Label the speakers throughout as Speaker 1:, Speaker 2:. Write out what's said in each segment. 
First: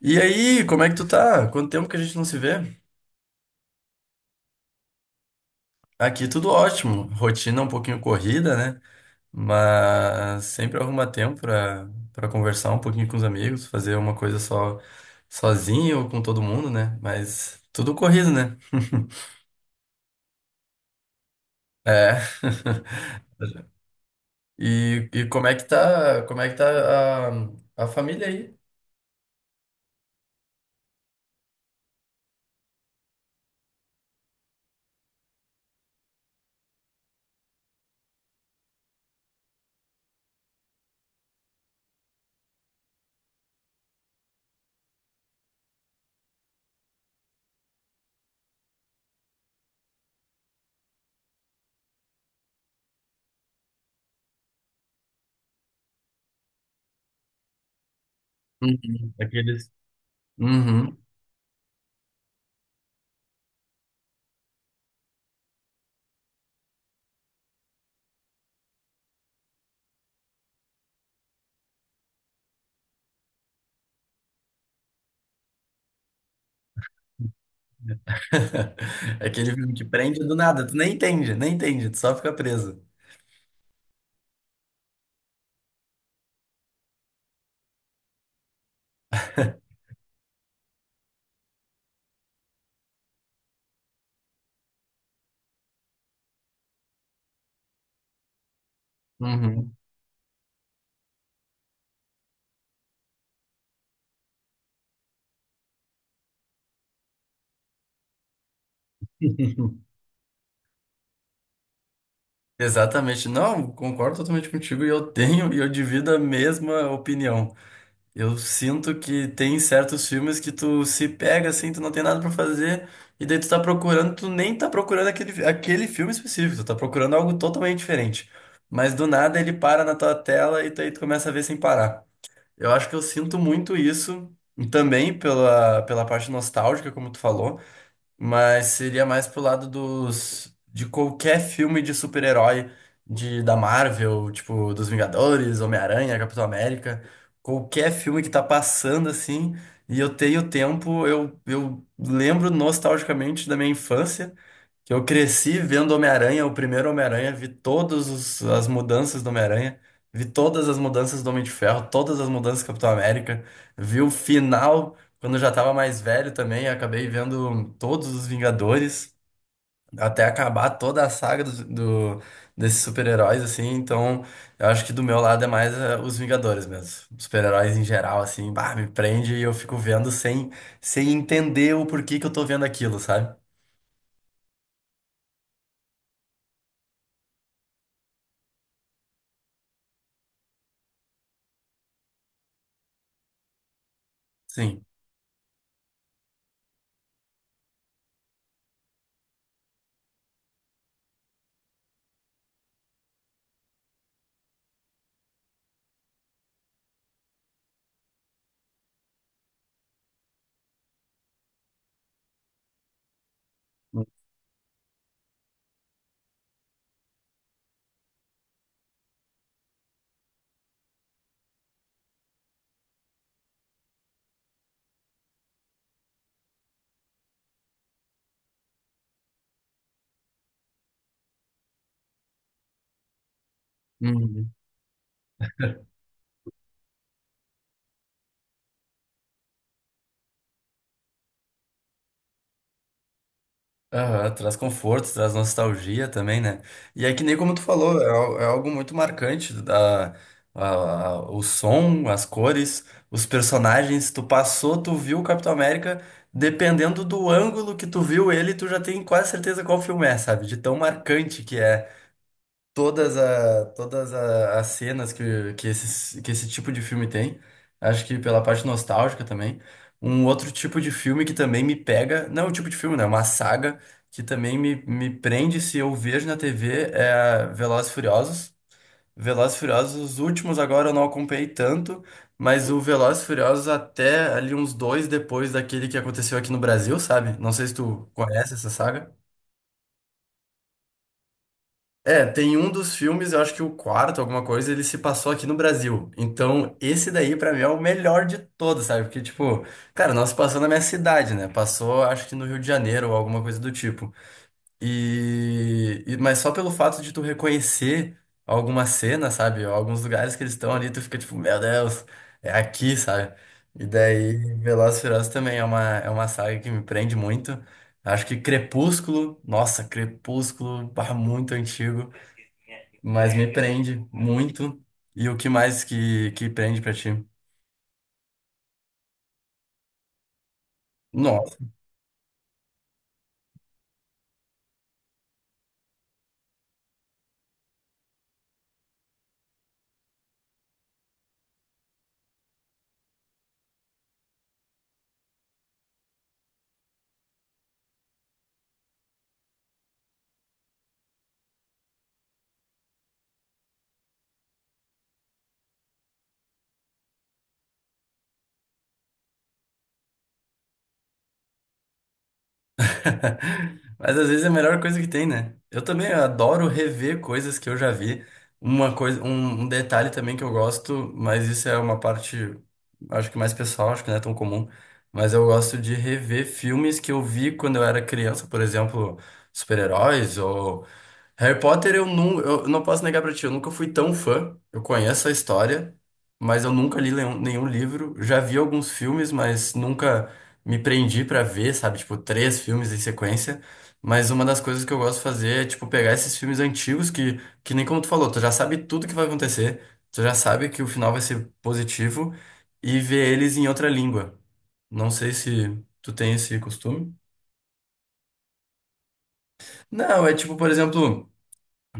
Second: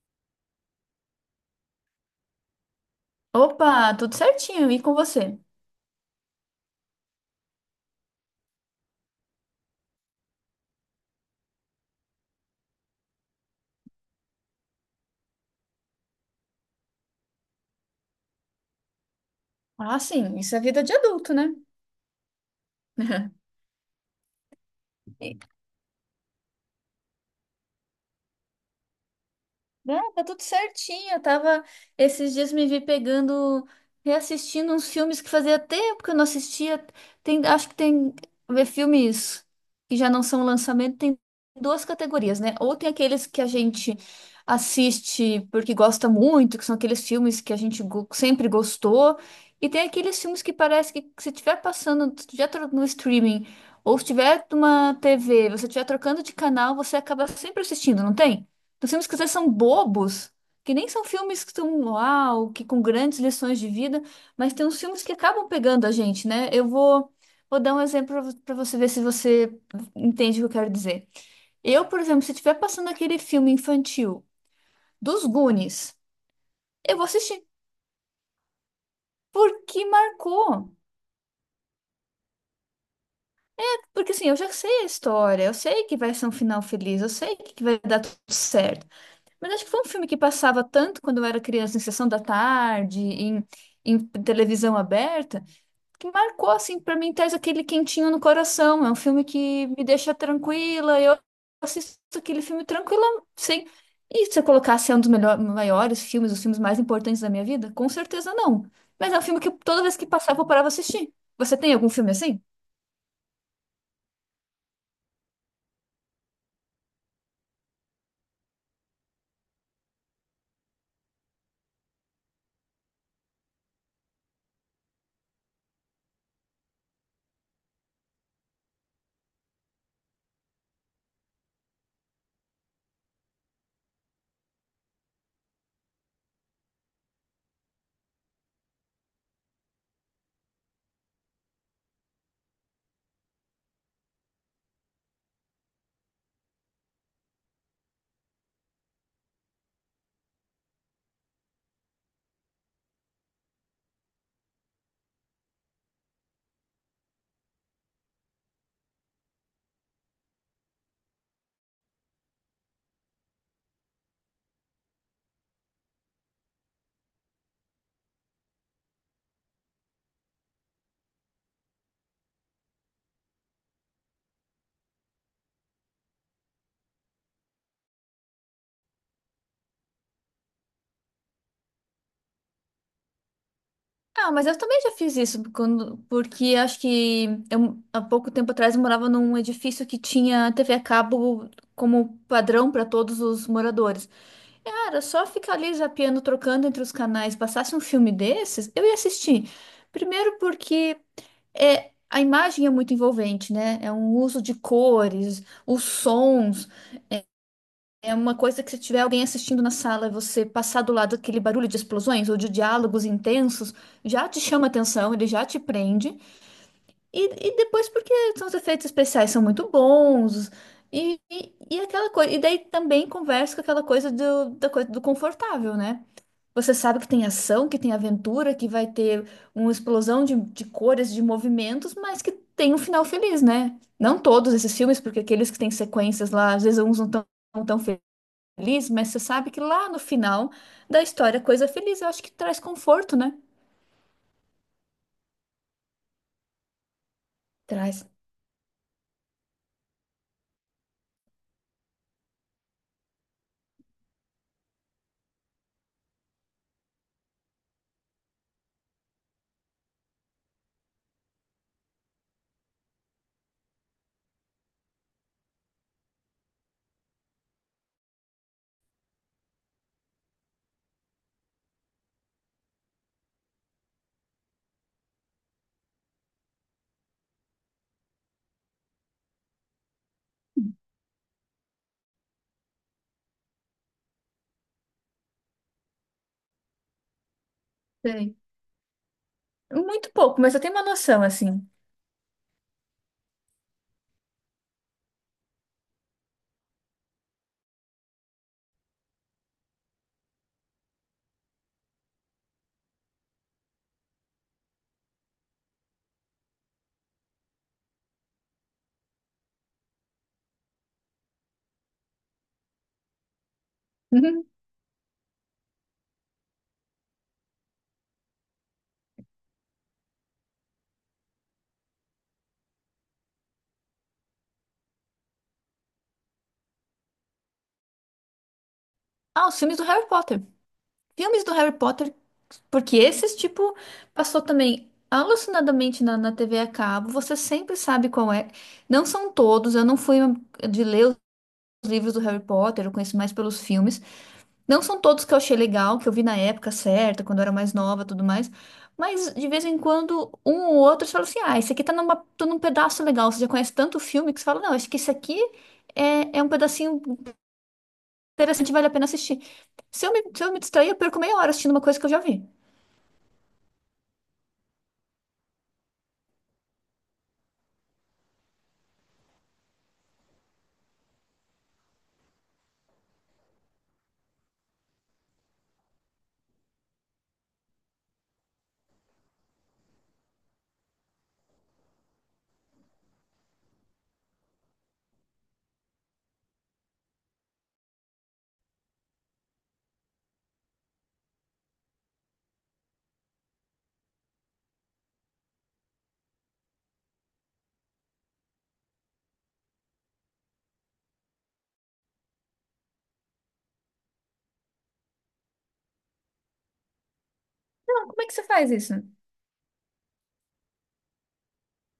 Speaker 1: E aí, como é que tu tá? Quanto tempo que a gente não se vê?
Speaker 2: Opa, tudo certinho, e com você?
Speaker 1: Aqui tudo ótimo. Rotina um pouquinho corrida, né? Mas sempre arruma tempo pra conversar um pouquinho com os amigos, fazer uma coisa só sozinho ou com todo mundo, né? Mas tudo corrido, né?
Speaker 2: Ah, sim, isso é vida de adulto, né?
Speaker 1: É. E
Speaker 2: E
Speaker 1: como é que tá, a família aí?
Speaker 2: Não, tá tudo certinho. Eu tava, esses dias me vi pegando, reassistindo uns filmes que fazia tempo que eu não assistia. Tem, acho que tem ver filmes que já não são lançamento, tem duas categorias, né? Ou tem aqueles que a gente assiste porque gosta muito, que são aqueles filmes que a gente sempre gostou, e tem aqueles filmes que parece que se estiver passando, se estiver no streaming, ou se tiver numa TV, você estiver trocando de canal, você acaba sempre assistindo, não tem? Os filmes
Speaker 1: Uhum.
Speaker 2: que às vezes são
Speaker 1: Aqueles.
Speaker 2: bobos, que nem
Speaker 1: Uhum.
Speaker 2: são filmes que estão uau, que com grandes lições de vida, mas tem uns filmes que acabam pegando a gente, né? Eu vou, vou dar um exemplo para você ver se você entende o que eu quero dizer. Eu, por exemplo, se estiver passando aquele filme infantil dos Goonies, eu vou assistir
Speaker 1: Aquele filme que
Speaker 2: porque
Speaker 1: prende do
Speaker 2: marcou.
Speaker 1: nada, tu nem entende, tu só fica preso.
Speaker 2: Porque assim, eu já sei a história, eu sei que vai ser um final feliz, eu sei que vai dar tudo certo. Mas acho que foi um filme que passava tanto quando eu era criança, em sessão da tarde, em televisão aberta, que marcou, assim, pra mim, traz aquele quentinho no coração. É um filme que
Speaker 1: Uhum.
Speaker 2: me deixa tranquila. Eu assisto aquele filme tranquila, sem. E se eu colocasse é um dos melhor, maiores filmes, os filmes mais importantes da minha vida? Com certeza não. Mas é um filme que toda vez que passava eu parava pra assistir. Você tem algum filme assim?
Speaker 1: Exatamente. Não, concordo totalmente contigo e eu tenho e eu divido a mesma opinião. Eu sinto que tem certos filmes que tu se pega assim, tu não tem nada pra fazer e daí tu tá procurando, tu nem tá procurando aquele filme específico, tu tá procurando algo totalmente diferente. Mas do nada ele para na tua tela e tu, aí tu começa a ver sem parar. Eu acho que eu sinto muito isso e também pela parte nostálgica, como tu falou, mas seria mais pro lado dos de qualquer filme de super-herói de da Marvel, tipo dos Vingadores, Homem-Aranha, Capitão América, qualquer filme que tá passando assim, e eu tenho tempo, eu lembro nostalgicamente da minha infância. Que eu cresci vendo Homem-Aranha, o primeiro Homem-Aranha, vi todas as mudanças do Homem-Aranha, vi todas as mudanças do Homem de Ferro, todas as mudanças do Capitão América, vi o final quando eu já tava mais velho também, acabei vendo todos os Vingadores, até acabar toda a saga do, desses super-heróis, assim, então eu acho que do meu lado é mais os Vingadores mesmo. Os super-heróis em geral, assim, bah, me prende e eu fico vendo sem, sem entender o porquê que eu tô vendo aquilo, sabe?
Speaker 2: Ah, mas eu também já fiz isso, quando, porque acho que eu, há pouco tempo atrás eu morava num edifício que tinha TV a cabo como padrão para todos os moradores. E,
Speaker 1: Sim.
Speaker 2: ah, era só ficar ali zapeando, trocando entre os canais, passasse um filme desses, eu ia assistir. Primeiro porque é, a imagem é muito envolvente, né? É um uso de cores, os sons. É uma coisa que se tiver alguém assistindo na sala e você passar do lado daquele barulho de explosões ou de diálogos intensos, já te chama atenção, ele já te prende. Depois porque são os efeitos especiais são muito bons. Aquela coisa, e daí também conversa com aquela coisa do, da coisa do confortável, né? Você sabe que tem ação, que tem aventura, que vai ter uma explosão de cores, de movimentos, mas que tem um final feliz, né? Não
Speaker 1: Uhum.
Speaker 2: todos esses filmes, porque aqueles que têm sequências lá, às vezes uns não estão tão feliz, mas você sabe que lá no final da história, coisa feliz, eu acho que traz conforto, né?
Speaker 1: Aham, traz conforto, traz nostalgia também, né? E é que nem como tu falou,
Speaker 2: Traz.
Speaker 1: é, é algo muito marcante, da, o som, as cores, os personagens, tu passou, tu viu o Capitão América, dependendo do ângulo que tu viu ele, tu já tem quase certeza qual filme é, sabe? De tão marcante que é todas, a, todas a, as cenas que, esses, que esse tipo de filme tem. Acho que pela parte nostálgica também. Um outro tipo de filme que também me pega, não é um tipo de filme, né? É uma saga que também me prende se eu vejo na TV é Velozes e Furiosos. Velozes e Furiosos, os últimos agora eu não acompanhei tanto, mas o Velozes e Furiosos até ali uns dois depois daquele que aconteceu aqui no Brasil, sabe? Não sei se tu
Speaker 2: Sei.
Speaker 1: conhece essa saga.
Speaker 2: Muito pouco, mas eu tenho uma noção, assim.
Speaker 1: É, tem um dos filmes, eu acho que o quarto, alguma coisa, ele se passou aqui no Brasil. Então, esse daí, pra mim, é o melhor de todos, sabe? Porque, tipo, cara, não se passou na minha cidade, né? Passou, acho que no Rio de Janeiro ou alguma coisa do tipo. E, mas só pelo fato de tu reconhecer alguma cena, sabe? Alguns lugares que eles estão ali, tu fica tipo, meu Deus, é aqui, sabe? E
Speaker 2: Uhum.
Speaker 1: daí, Velozes e Furiosos também é uma saga que me prende muito. Acho que Crepúsculo, nossa, Crepúsculo, bah, muito antigo, mas me prende muito. E o que mais que prende pra ti?
Speaker 2: Ah, os filmes do Harry Potter. Filmes do
Speaker 1: Nossa.
Speaker 2: Harry Potter, porque esses, tipo, passou também alucinadamente na TV a cabo, você sempre sabe qual é. Não são todos, eu não fui de ler os livros do Harry Potter, eu conheço mais pelos filmes. Não são todos que eu achei legal, que eu vi na época certa, quando eu era mais nova, tudo mais. Mas de vez em quando, um ou outro, você fala assim: ah, esse aqui tá, numa, tá num pedaço legal. Você já conhece tanto filme que você fala: não, acho que esse aqui é um pedacinho interessante, vale a pena assistir. Se eu me distrair, eu perco meia hora assistindo uma coisa que eu já vi.
Speaker 1: Mas às vezes é a melhor coisa que tem, né? Eu também adoro rever coisas que eu já vi. Uma coisa, um detalhe também que eu gosto, mas isso é uma parte, acho que mais pessoal, acho que não é tão comum. Mas eu gosto de rever filmes que eu vi quando eu era criança, por exemplo, super-heróis ou Harry Potter, eu não posso negar pra ti, eu nunca fui tão fã. Eu conheço a história, mas eu nunca li nenhum livro. Já vi alguns filmes, mas nunca me prendi pra ver, sabe? Tipo, três filmes em sequência. Mas uma das coisas que eu gosto de fazer é, tipo, pegar esses filmes antigos que nem como tu falou, tu já sabe tudo que vai acontecer, tu já sabe que o final vai ser positivo e ver eles em outra língua. Não sei se tu tem esse costume.
Speaker 2: Não, como é que você faz isso?
Speaker 1: Não, é tipo, por exemplo.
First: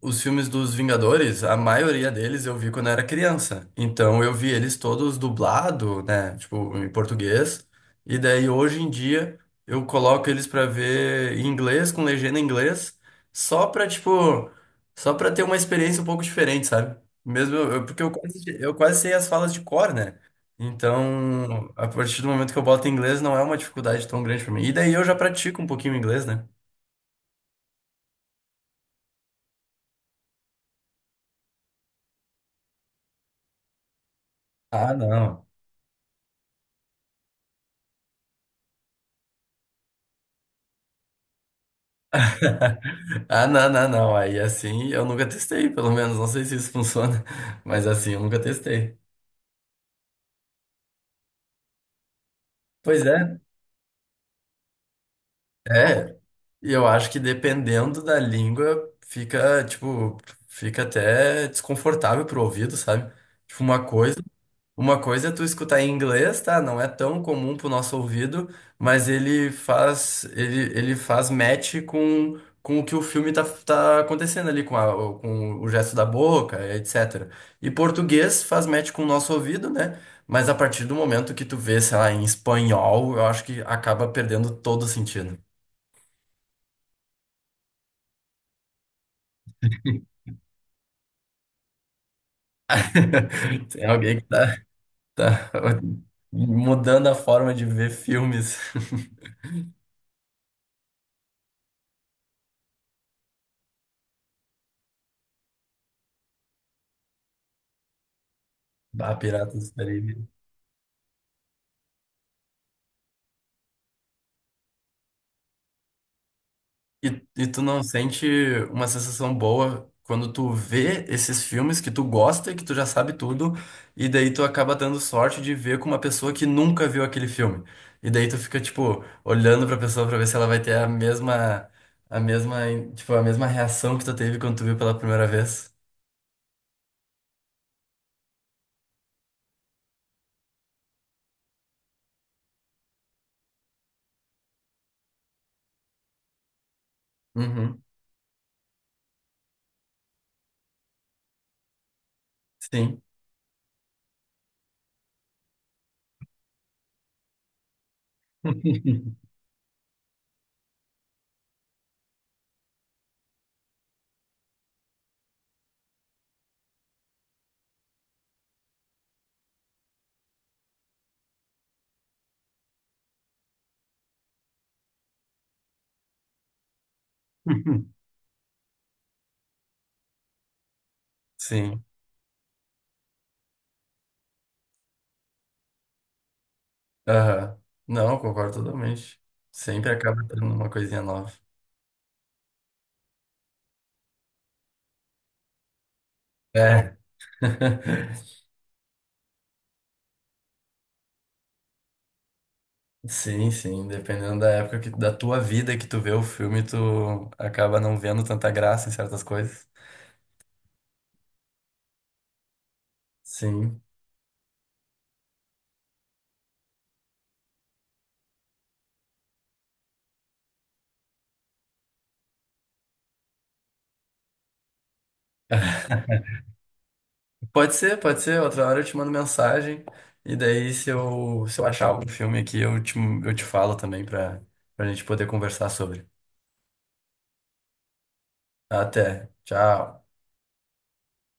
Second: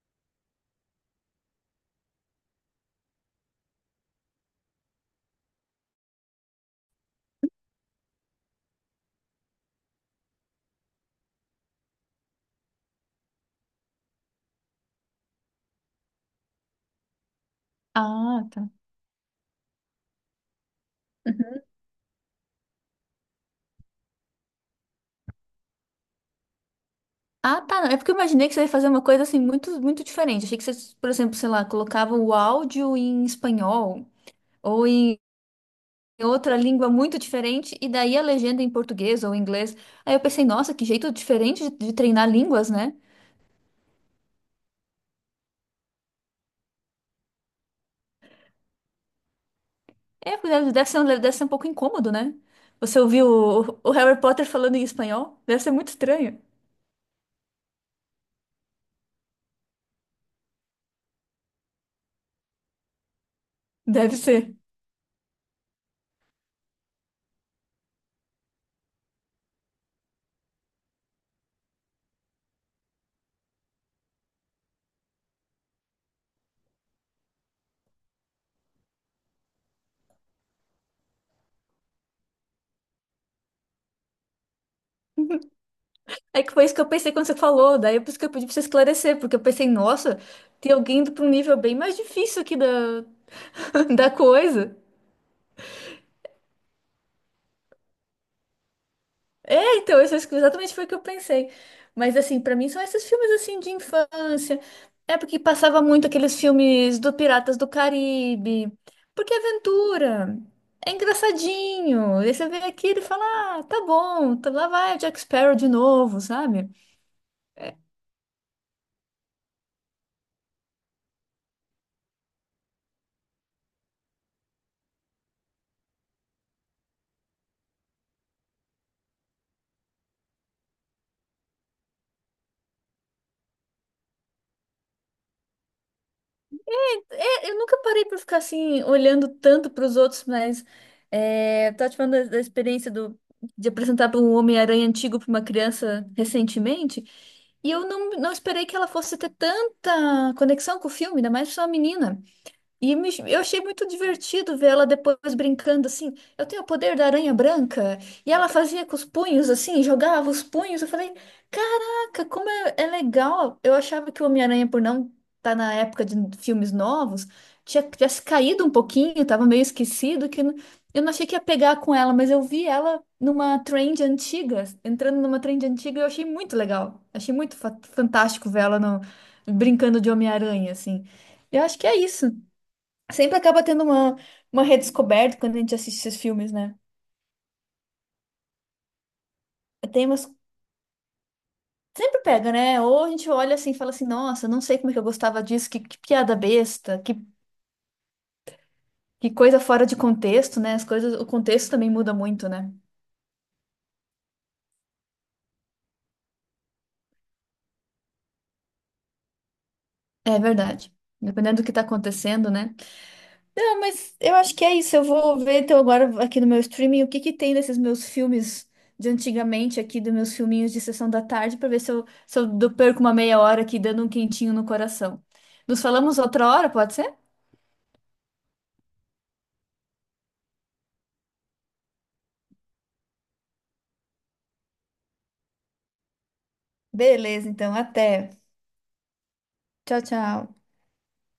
Speaker 1: Os filmes dos Vingadores, a maioria deles eu vi quando era criança. Então eu vi eles todos dublado, né? Tipo, em português. E daí hoje em dia eu coloco eles pra ver em inglês, com legenda em inglês, só pra, tipo, só pra ter uma experiência um pouco diferente, sabe? Mesmo porque
Speaker 2: Ah, tá.
Speaker 1: eu quase sei as falas de cor, né?
Speaker 2: Uhum.
Speaker 1: Então, a partir do momento que eu boto em inglês, não é uma dificuldade tão grande pra mim. E daí eu já pratico um pouquinho o inglês, né?
Speaker 2: Ah, tá. Não. É porque eu imaginei que você ia fazer uma coisa assim muito diferente. Achei que você, por exemplo, sei lá, colocava o áudio em espanhol ou
Speaker 1: Ah, não.
Speaker 2: em outra língua muito diferente, e daí a legenda em português ou inglês. Aí eu pensei, nossa, que jeito diferente de treinar línguas, né?
Speaker 1: Ah, não, não, não. Aí assim, eu nunca testei, pelo menos. Não sei se isso funciona, mas assim, eu nunca testei.
Speaker 2: É, deve ser, deve ser um pouco incômodo, né? Você
Speaker 1: Pois
Speaker 2: ouviu
Speaker 1: é,
Speaker 2: o Harry Potter falando em espanhol? Deve ser muito
Speaker 1: é.
Speaker 2: estranho.
Speaker 1: E eu acho que dependendo da língua, fica, tipo, fica até desconfortável pro ouvido, sabe? Tipo, uma
Speaker 2: Deve
Speaker 1: coisa.
Speaker 2: ser.
Speaker 1: Uma coisa é tu escutar em inglês, tá? Não é tão comum pro nosso ouvido, mas ele faz match com o que o filme tá, tá acontecendo ali, com, com o gesto da boca, etc. E português faz match com o nosso ouvido, né? Mas a partir do momento que tu vê, sei lá, em espanhol, eu acho que acaba perdendo todo o sentido.
Speaker 2: É que foi isso que eu pensei quando você falou, daí é por isso que eu pedi pra você esclarecer, porque eu pensei, nossa, tem alguém indo pra um nível bem mais difícil aqui da,
Speaker 1: Tem
Speaker 2: da
Speaker 1: alguém que tá,
Speaker 2: coisa.
Speaker 1: tá mudando a forma de ver filmes.
Speaker 2: É, então, isso exatamente foi o que eu pensei. Mas assim, pra mim são esses filmes assim de infância. É porque passava muito aqueles filmes do Piratas do Caribe.
Speaker 1: Bah,
Speaker 2: Porque é
Speaker 1: Piratas do Caribe.
Speaker 2: aventura. É engraçadinho. E você vê aquilo e fala: "Ah, tá bom, lá vai o Jack Sparrow de novo", sabe?
Speaker 1: E tu não sente uma sensação boa quando tu vê esses filmes que tu gosta e que tu já sabe tudo, e daí tu acaba dando sorte de ver com uma pessoa que nunca viu aquele filme. E daí tu fica, tipo, olhando pra pessoa pra ver se ela vai ter a mesma, tipo, a mesma reação que tu teve quando tu viu pela primeira vez.
Speaker 2: É, eu nunca parei para ficar assim, olhando tanto para os outros, mas é, tá te falando da experiência do, de apresentar para um Homem-Aranha antigo para uma criança recentemente, e
Speaker 1: Uhum.
Speaker 2: eu não esperei que ela fosse ter tanta conexão com o filme, ainda mais só uma menina.
Speaker 1: Sim.
Speaker 2: Eu achei muito divertido ver ela depois brincando assim. Eu tenho o poder da aranha branca. E ela fazia com os punhos assim, jogava os punhos. Eu falei, caraca, como é, é legal. Eu achava que o Homem-Aranha, por não estar na época de filmes novos, tinha se caído um pouquinho, tava meio esquecido, que eu eu não achei que ia pegar com ela, mas eu vi ela numa trend antiga, entrando numa trend antiga, e eu achei muito legal. Achei muito fantástico ver ela brincando de Homem-Aranha, assim. Eu acho
Speaker 1: Sim.
Speaker 2: que é isso. Sempre acaba tendo uma redescoberta quando a gente assiste esses filmes, né?
Speaker 1: Aham. Não, concordo totalmente. Sempre
Speaker 2: Tem
Speaker 1: acaba
Speaker 2: umas.
Speaker 1: tendo uma coisinha nova.
Speaker 2: Sempre pega, né? Ou a gente olha assim e fala assim, nossa, não sei como é que eu gostava disso, que piada
Speaker 1: É.
Speaker 2: besta, que coisa fora de contexto, né? As coisas, o contexto também muda muito, né?
Speaker 1: Sim, sim, dependendo da tua vida que tu vê o filme, tu acaba não vendo tanta graça em certas coisas.
Speaker 2: É verdade. Dependendo do que tá acontecendo, né? Não,
Speaker 1: Sim.
Speaker 2: mas eu acho que é isso. Eu vou ver então agora aqui no meu streaming o que que tem desses meus filmes de antigamente aqui, dos meus filminhos de sessão da tarde, para ver se eu perco uma meia hora aqui dando um quentinho no coração. Nos falamos outra hora, pode ser?
Speaker 1: Pode ser, pode ser. Outra hora eu te mando mensagem. E daí, se eu achar algum filme aqui, eu te falo também pra, pra gente poder conversar sobre.
Speaker 2: Beleza, então, até.
Speaker 1: Até.
Speaker 2: Tchau,
Speaker 1: Tchau.
Speaker 2: tchau.